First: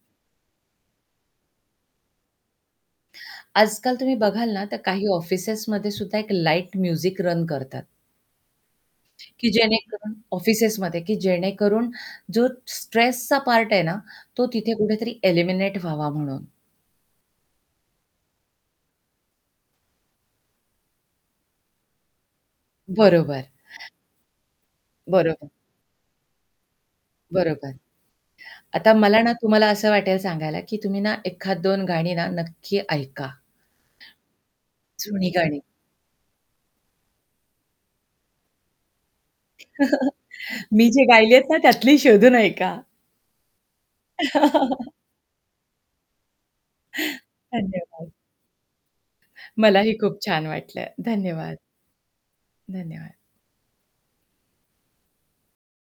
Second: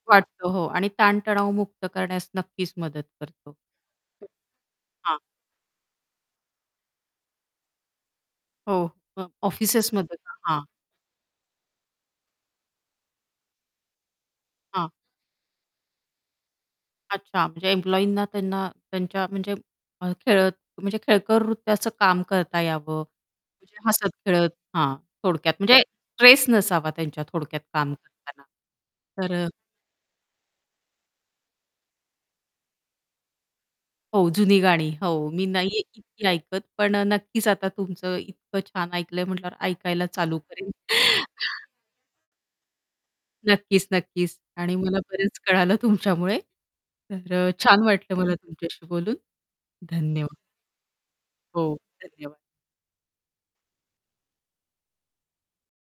वाटतो हो आणि ताण-तणाव मुक्त करण्यास नक्कीच मदत करतो. आजकाल तुम्ही बघाल ना तर काही हां. ऑफिसेसमध्ये सुद्धा एक लाईट म्युझिक रन करतात. हो, अ, की जेणेकरून ऑफिसेसमध्ये ना? हां. ऑफिसेसमध्ये, की जेणेकरून जो स्ट्रेसचा पार्ट आहे ना तो तिथे हां. कुठेतरी एलिमिनेट व्हावा म्हणून. अच्छा म्हणजे एम्प्लॉयींना त्यांना त्यांच्या म्हणजे अ, खेळत म्हणजे खेळकर रीतीचं काम करता यावं. बरोबर. म्हणजे हसत-खेळत हां, बरोबर. थोडक्यात म्हणजे स्ट्रेस नसावा त्यांच्या थोडक्यात बरोबर. काम करताना? आता मला ना तर अ तुम्हाला असं वाटेल सांगायला, की तुम्ही ना एखाद दोन गाणी ना नक्की ऐका. हो, जुनी गाणी हो जुनी मी गाणी. नाहीये इतकी ऐकत. पण नक्कीच आता तुमचं इतकं छान ऐकलंय म्हटल्यावर ऐकायला चालू करेल. मी जे गायली आहेत ना हां. त्यातली शोधून ऐका. नक्कीच, नक्कीच आणि मला बरेच कळालं तुमच्यामुळे. तर छान धन्यवाद. वाटलं मला तुमच्याशी बोलून. मलाही खूप धन्यवाद. छान वाटलंय. धन्यवाद. हो, धन्यवाद. धन्यवाद.